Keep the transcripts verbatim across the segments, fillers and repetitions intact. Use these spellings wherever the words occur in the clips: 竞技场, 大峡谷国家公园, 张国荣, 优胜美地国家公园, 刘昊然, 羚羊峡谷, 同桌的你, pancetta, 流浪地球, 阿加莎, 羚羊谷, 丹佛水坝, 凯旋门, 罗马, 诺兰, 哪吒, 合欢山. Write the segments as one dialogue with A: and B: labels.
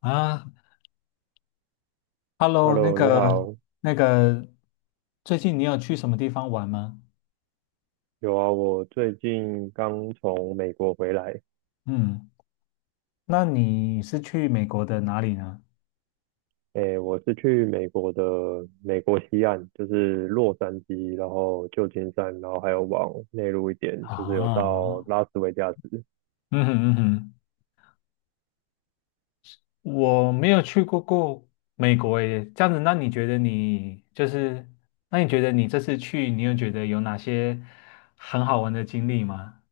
A: 啊，Hello,那
B: Hello，你
A: 个
B: 好。
A: 那个，最近你有去什么地方玩吗？
B: 有啊，我最近刚从美国回来。
A: 嗯，那你是去美国的哪里呢？
B: 诶，我是去美国的美国西岸，就是洛杉矶，然后旧金山，然后还有往内陆一点，就是有到
A: 啊，
B: 拉 斯维加斯。
A: 嗯哼嗯哼，我没有去过过美国耶。这样子，那你觉得你就是，那你觉得你这次去，你有觉得有哪些很好玩的经历吗？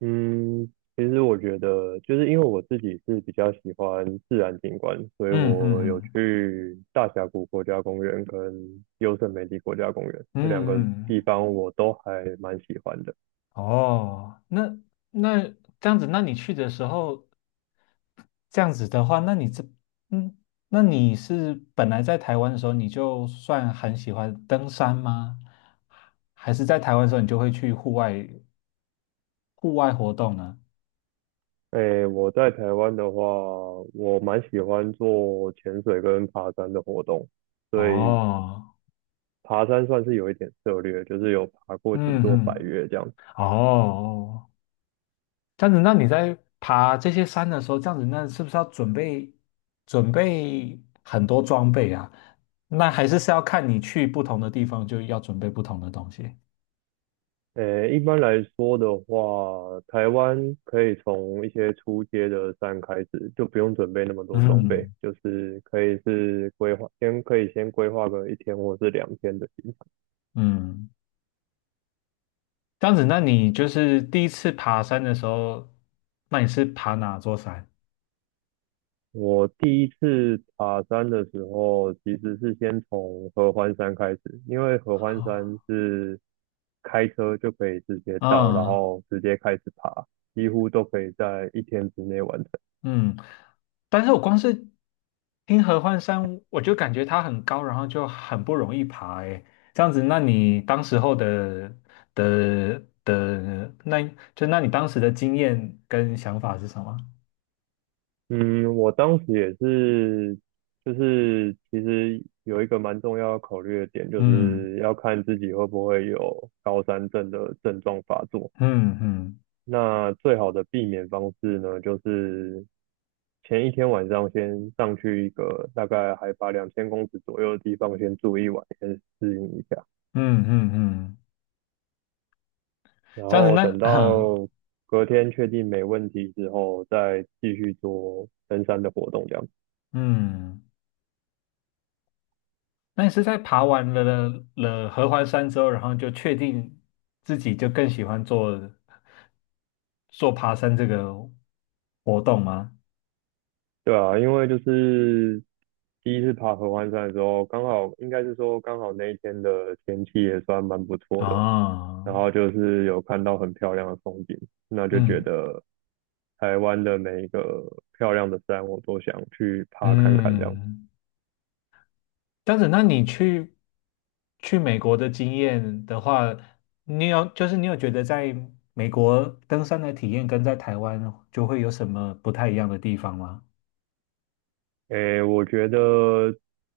B: 嗯，其实我觉得，就是因为我自己是比较喜欢自然景观，所以
A: 嗯嗯
B: 我有
A: 嗯
B: 去大峡谷国家公园跟优胜美地国家公园
A: 嗯
B: 这两个
A: 嗯，
B: 地
A: 嗯
B: 方，我都还蛮喜欢的。
A: 哦，那那这样子，那你去的时候。这样子的话，那你这，嗯，那你是本来在台湾的时候，你就算很喜欢登山吗？还是在台湾的时候，你就会去户外户外活动呢？
B: 诶，我在台湾的话，我蛮喜欢做潜水跟爬山的活动，所以
A: 哦，
B: 爬山算是有一点涉略，就是有爬过几
A: 嗯
B: 座百
A: 嗯，
B: 岳这样。
A: 哦，这样子，那你在爬这些山的时候，这样子，那是不是要准备准备很多装备啊？那还是是要看你去不同的地方，就要准备不同的东西。
B: 诶，一般来说的话，台湾可以从一些初阶的山开始，就不用准备那么多装备，
A: 嗯
B: 就是可以是规划，先可以先规划个一天或是两天的行程。
A: 嗯。这样子，那你就是第一次爬山的时候，那你是爬哪座山？
B: 我第一次爬山的时候，其实是先从合欢山开始，因为合欢山是开车就可以直接到，然
A: 啊、
B: 后直接开始爬，几乎都可以在一天之内完成。
A: 嗯嗯，但是我光是听合欢山，我就感觉它很高，然后就很不容易爬。诶，这样子，那你当时候的的的，那就那你当时的经验跟想法是什么？
B: 嗯，我当时也是，就是其实有一个蛮重要要考虑的点，就
A: 嗯
B: 是要看自己会不会有高山症的症状发作。
A: 嗯嗯
B: 那最好的避免方式呢，就是前一天晚上先上去一个大概海拔两千公尺左右的地方先住一晚，先适应一下，
A: 嗯嗯嗯，
B: 然
A: 这样子
B: 后
A: 那
B: 等 到隔天确定没问题之后，再继续做登山的活动这样。
A: 嗯。那你是在爬完了了合欢山之后，然后就确定自己就更喜欢做做爬山这个活动吗？
B: 对啊，因为就是第一次爬合欢山的时候，刚好应该是说刚好那一天的天气也算蛮不错的，然
A: 啊，
B: 后就是有看到很漂亮的风景，那就觉
A: 嗯
B: 得台湾的每一个漂亮的山，我都想去爬看看这样。
A: 嗯，这样子，那你去去美国的经验的话，你有就是你有觉得在美国登山的体验跟在台湾就会有什么不太一样的地方吗？
B: 诶，我觉得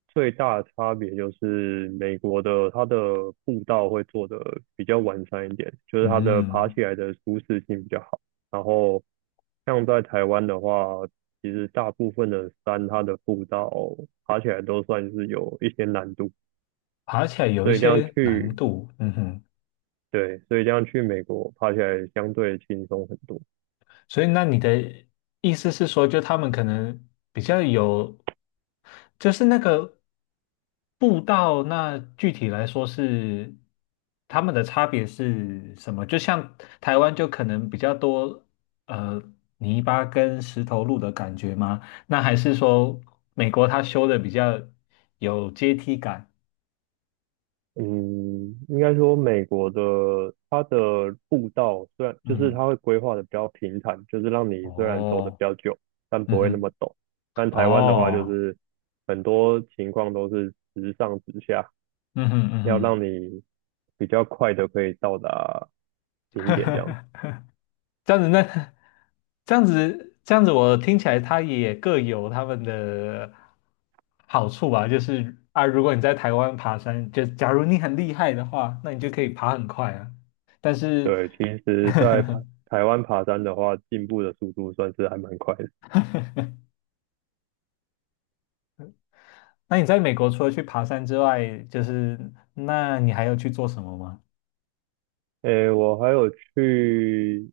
B: 最大的差别就是美国的它的步道会做的比较完善一点，就是它的爬
A: 嗯，
B: 起来的舒适性比较好。然后像在台湾的话，其实大部分的山它的步道爬起来都算是有一些难度，
A: 爬起来有一
B: 所以这样
A: 些难
B: 去，
A: 度，嗯哼。
B: 对，所以这样去美国爬起来相对轻松很多。
A: 所以，那你的意思是说，就他们可能比较有，就是那个步道，那具体来说是他们的差别是什么？就像台湾就可能比较多呃泥巴跟石头路的感觉吗？那还是说美国它修的比较有阶梯感？
B: 嗯，应该说美国的它的步道虽然就是
A: 嗯，
B: 它会规划的比较平坦，就是让你虽然走的比
A: 哦，
B: 较久，但
A: 嗯
B: 不会那么
A: 哼，
B: 陡。但台湾的话，就
A: 哦，
B: 是很多情况都是直上直下，
A: 嗯哼，
B: 要
A: 嗯
B: 让你比较快的可以到达顶点这样子。
A: 哼。这样子那 这样子这样子，我听起来它也各有他们的好处吧。就是啊，如果你在台湾爬山，就假如你很厉害的话，那你就可以爬很快啊。但是，
B: 对，其实在爬 台湾爬山的话，进步的速度算是还蛮快的。
A: 那你在美国除了去爬山之外，就是那你还要去做什么吗？
B: 诶，我还有去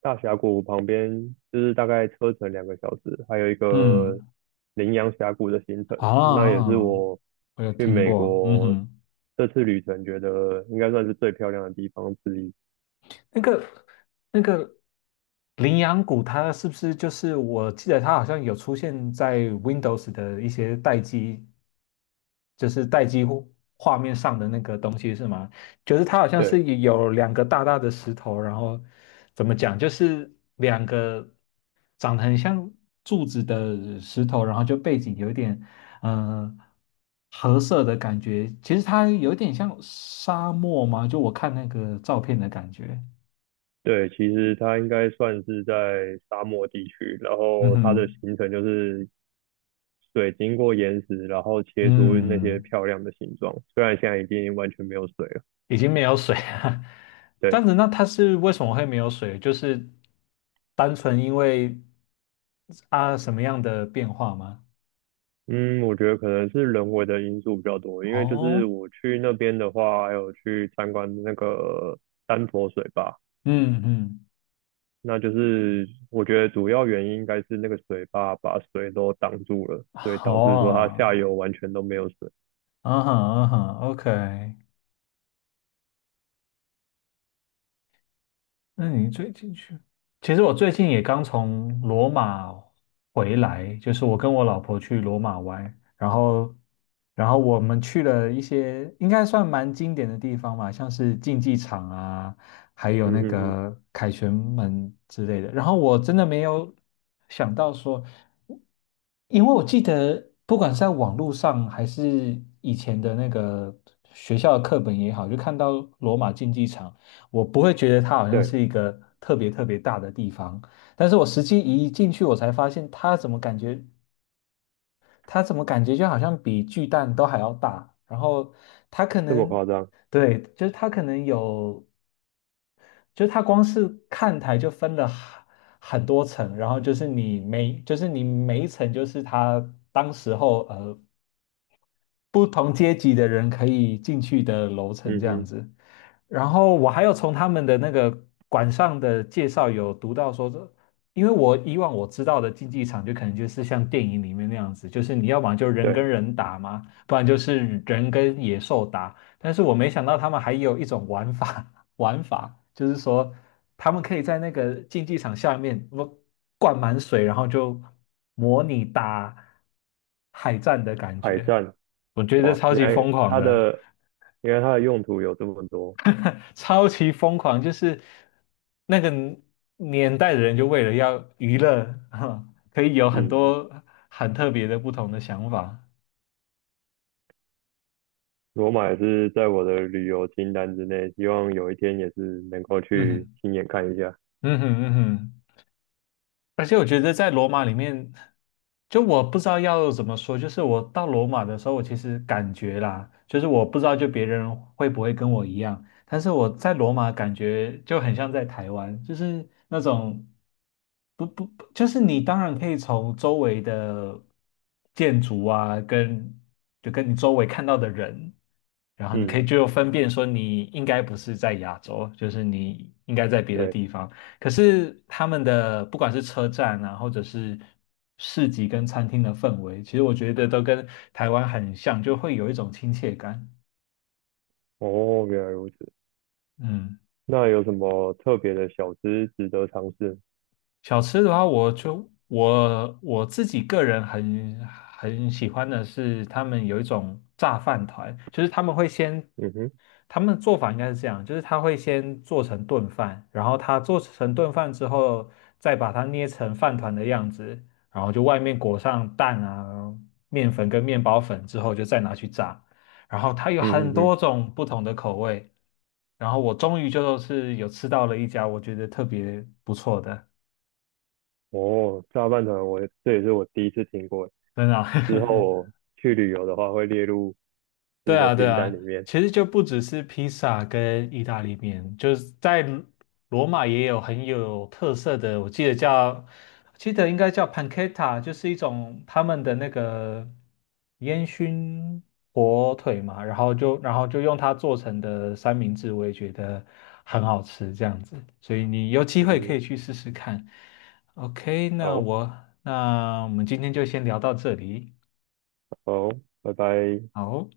B: 大峡谷旁边，就是大概车程两个小时，还有一个
A: 嗯，
B: 羚羊峡谷的行
A: 啊，
B: 程，
A: 哦
B: 那也是
A: 哦
B: 我
A: 我有
B: 去
A: 听
B: 美
A: 过，嗯
B: 国
A: 哼。
B: 这次旅程觉得应该算是最漂亮的地方之一。
A: 那个那个羚羊谷，它是不是就是我记得它好像有出现在 Windows 的一些待机，就是待机户画面上的那个东西是吗？就是它好像是
B: 对
A: 有两个大大的石头，然后怎么讲，就是两个长得很像柱子的石头，然后就背景有一点嗯、呃褐色的感觉，其实它有点像沙漠嘛，就我看那个照片的感觉，
B: 对，其实它应该算是在沙漠地区，然
A: 嗯
B: 后它的
A: 哼。
B: 行程就是水经过岩石，然后切出那些
A: 嗯，
B: 漂亮的形状，虽然现在已经完全没有水了。
A: 已经没有水了。这
B: 对。
A: 样子，那它是为什么会没有水？就是单纯因为啊什么样的变化吗？
B: 嗯，我觉得可能是人为的因素比较多，因为就是
A: 哦，
B: 我去那边的话，还有去参观那个丹佛水坝，
A: 嗯嗯，
B: 那就是我觉得主要原因应该是那个水坝把水都挡住了，所以导
A: 好
B: 致说它
A: 啊，
B: 下游完全都没有水。
A: 嗯哼嗯哼，OK。那你最近去？其实我最近也刚从罗马回来，就是我跟我老婆去罗马玩，然后，然后我们去了一些应该算蛮经典的地方吧，像是竞技场啊，还有
B: 嗯
A: 那
B: 哼哼，
A: 个凯旋门之类的。然后我真的没有想到说，因为我记得不管是在网络上还是以前的那个学校的课本也好，就看到罗马竞技场。我不会觉得它好像
B: 对，
A: 是一个特别特别大的地方，但是我实际一进去，我才发现它怎么感觉，它怎么感觉就好像比巨蛋都还要大，然后它可
B: 这么
A: 能，
B: 夸张。
A: 对，就是它可能有，就是它光是看台就分了很很多层，然后就是你每，就是你每一层就是它当时候呃不同阶级的人可以进去的楼层
B: 嗯
A: 这样
B: 哼，
A: 子。然后我还有从他们的那个馆上的介绍有读到说，这因为我以往我知道的竞技场就可能就是像电影里面那样子，就是你要么就人跟
B: 对，
A: 人打嘛，不然就是人跟野兽打。但是我没想到他们还有一种玩法，玩法就是说他们可以在那个竞技场下面不灌满水，然后就模拟打海战的感
B: 海
A: 觉。
B: 战，
A: 我觉得
B: 哇，
A: 超
B: 原
A: 级疯
B: 来
A: 狂
B: 它
A: 的，
B: 的原来它的用途有这么多。
A: 超级疯狂，就是那个年代的人就为了要娱乐，可以有很
B: 嗯，
A: 多很特别的不同的想法。
B: 罗马也是在我的旅游清单之内，希望有一天也是能够
A: 嗯
B: 去
A: 哼，
B: 亲眼看一下。
A: 嗯哼，嗯哼。而且我觉得在罗马里面，就我不知道要怎么说，就是我到罗马的时候，我其实感觉啦，就是我不知道就别人会不会跟我一样，但是我在罗马感觉就很像在台湾，就是那种不不，不就是你当然可以从周围的建筑啊，跟就跟你周围看到的人，然后你可以
B: 嗯。
A: 就分辨说你应该不是在亚洲，就是你应该在别的
B: 对，
A: 地方。可是他们的不管是车站啊，或者是市集跟餐厅的氛围，其实我觉得都跟台湾很像，就会有一种亲切感。
B: 哦，原来如此。
A: 嗯。
B: 那有什么特别的小吃值得尝试？
A: 小吃的话，我就我我自己个人很很喜欢的是，他们有一种炸饭团，就是他们会先，
B: 嗯哼，
A: 他们做法应该是这样，就是他会先做成炖饭，然后他做成炖饭之后，再把它捏成饭团的样子，然后就外面裹上蛋啊、面粉跟面包粉之后，就再拿去炸，然后它有
B: 嗯哼
A: 很
B: 哼，
A: 多种不同的口味，然后我终于就是有吃到了一家我觉得特别不错的。
B: 哦，炸饭团我也这也是我第一次听过，
A: 真的啊
B: 之后我 去旅游的话会列入吃
A: 对
B: 的
A: 啊，对
B: 清单
A: 啊，
B: 里面。
A: 其实就不只是披萨跟意大利面，就是在罗罗马也有很有特色的，我记得叫，记得应该叫 pancetta,就是一种他们的那个烟熏火腿嘛，然后就然后就用它做成的三明治，我也觉得很好吃，这样子，所以你有机
B: 嗯
A: 会可
B: 哼，
A: 以去试试看。OK,那
B: 好，
A: 我那我们今天就先聊到这里，
B: 好，拜拜。
A: 好。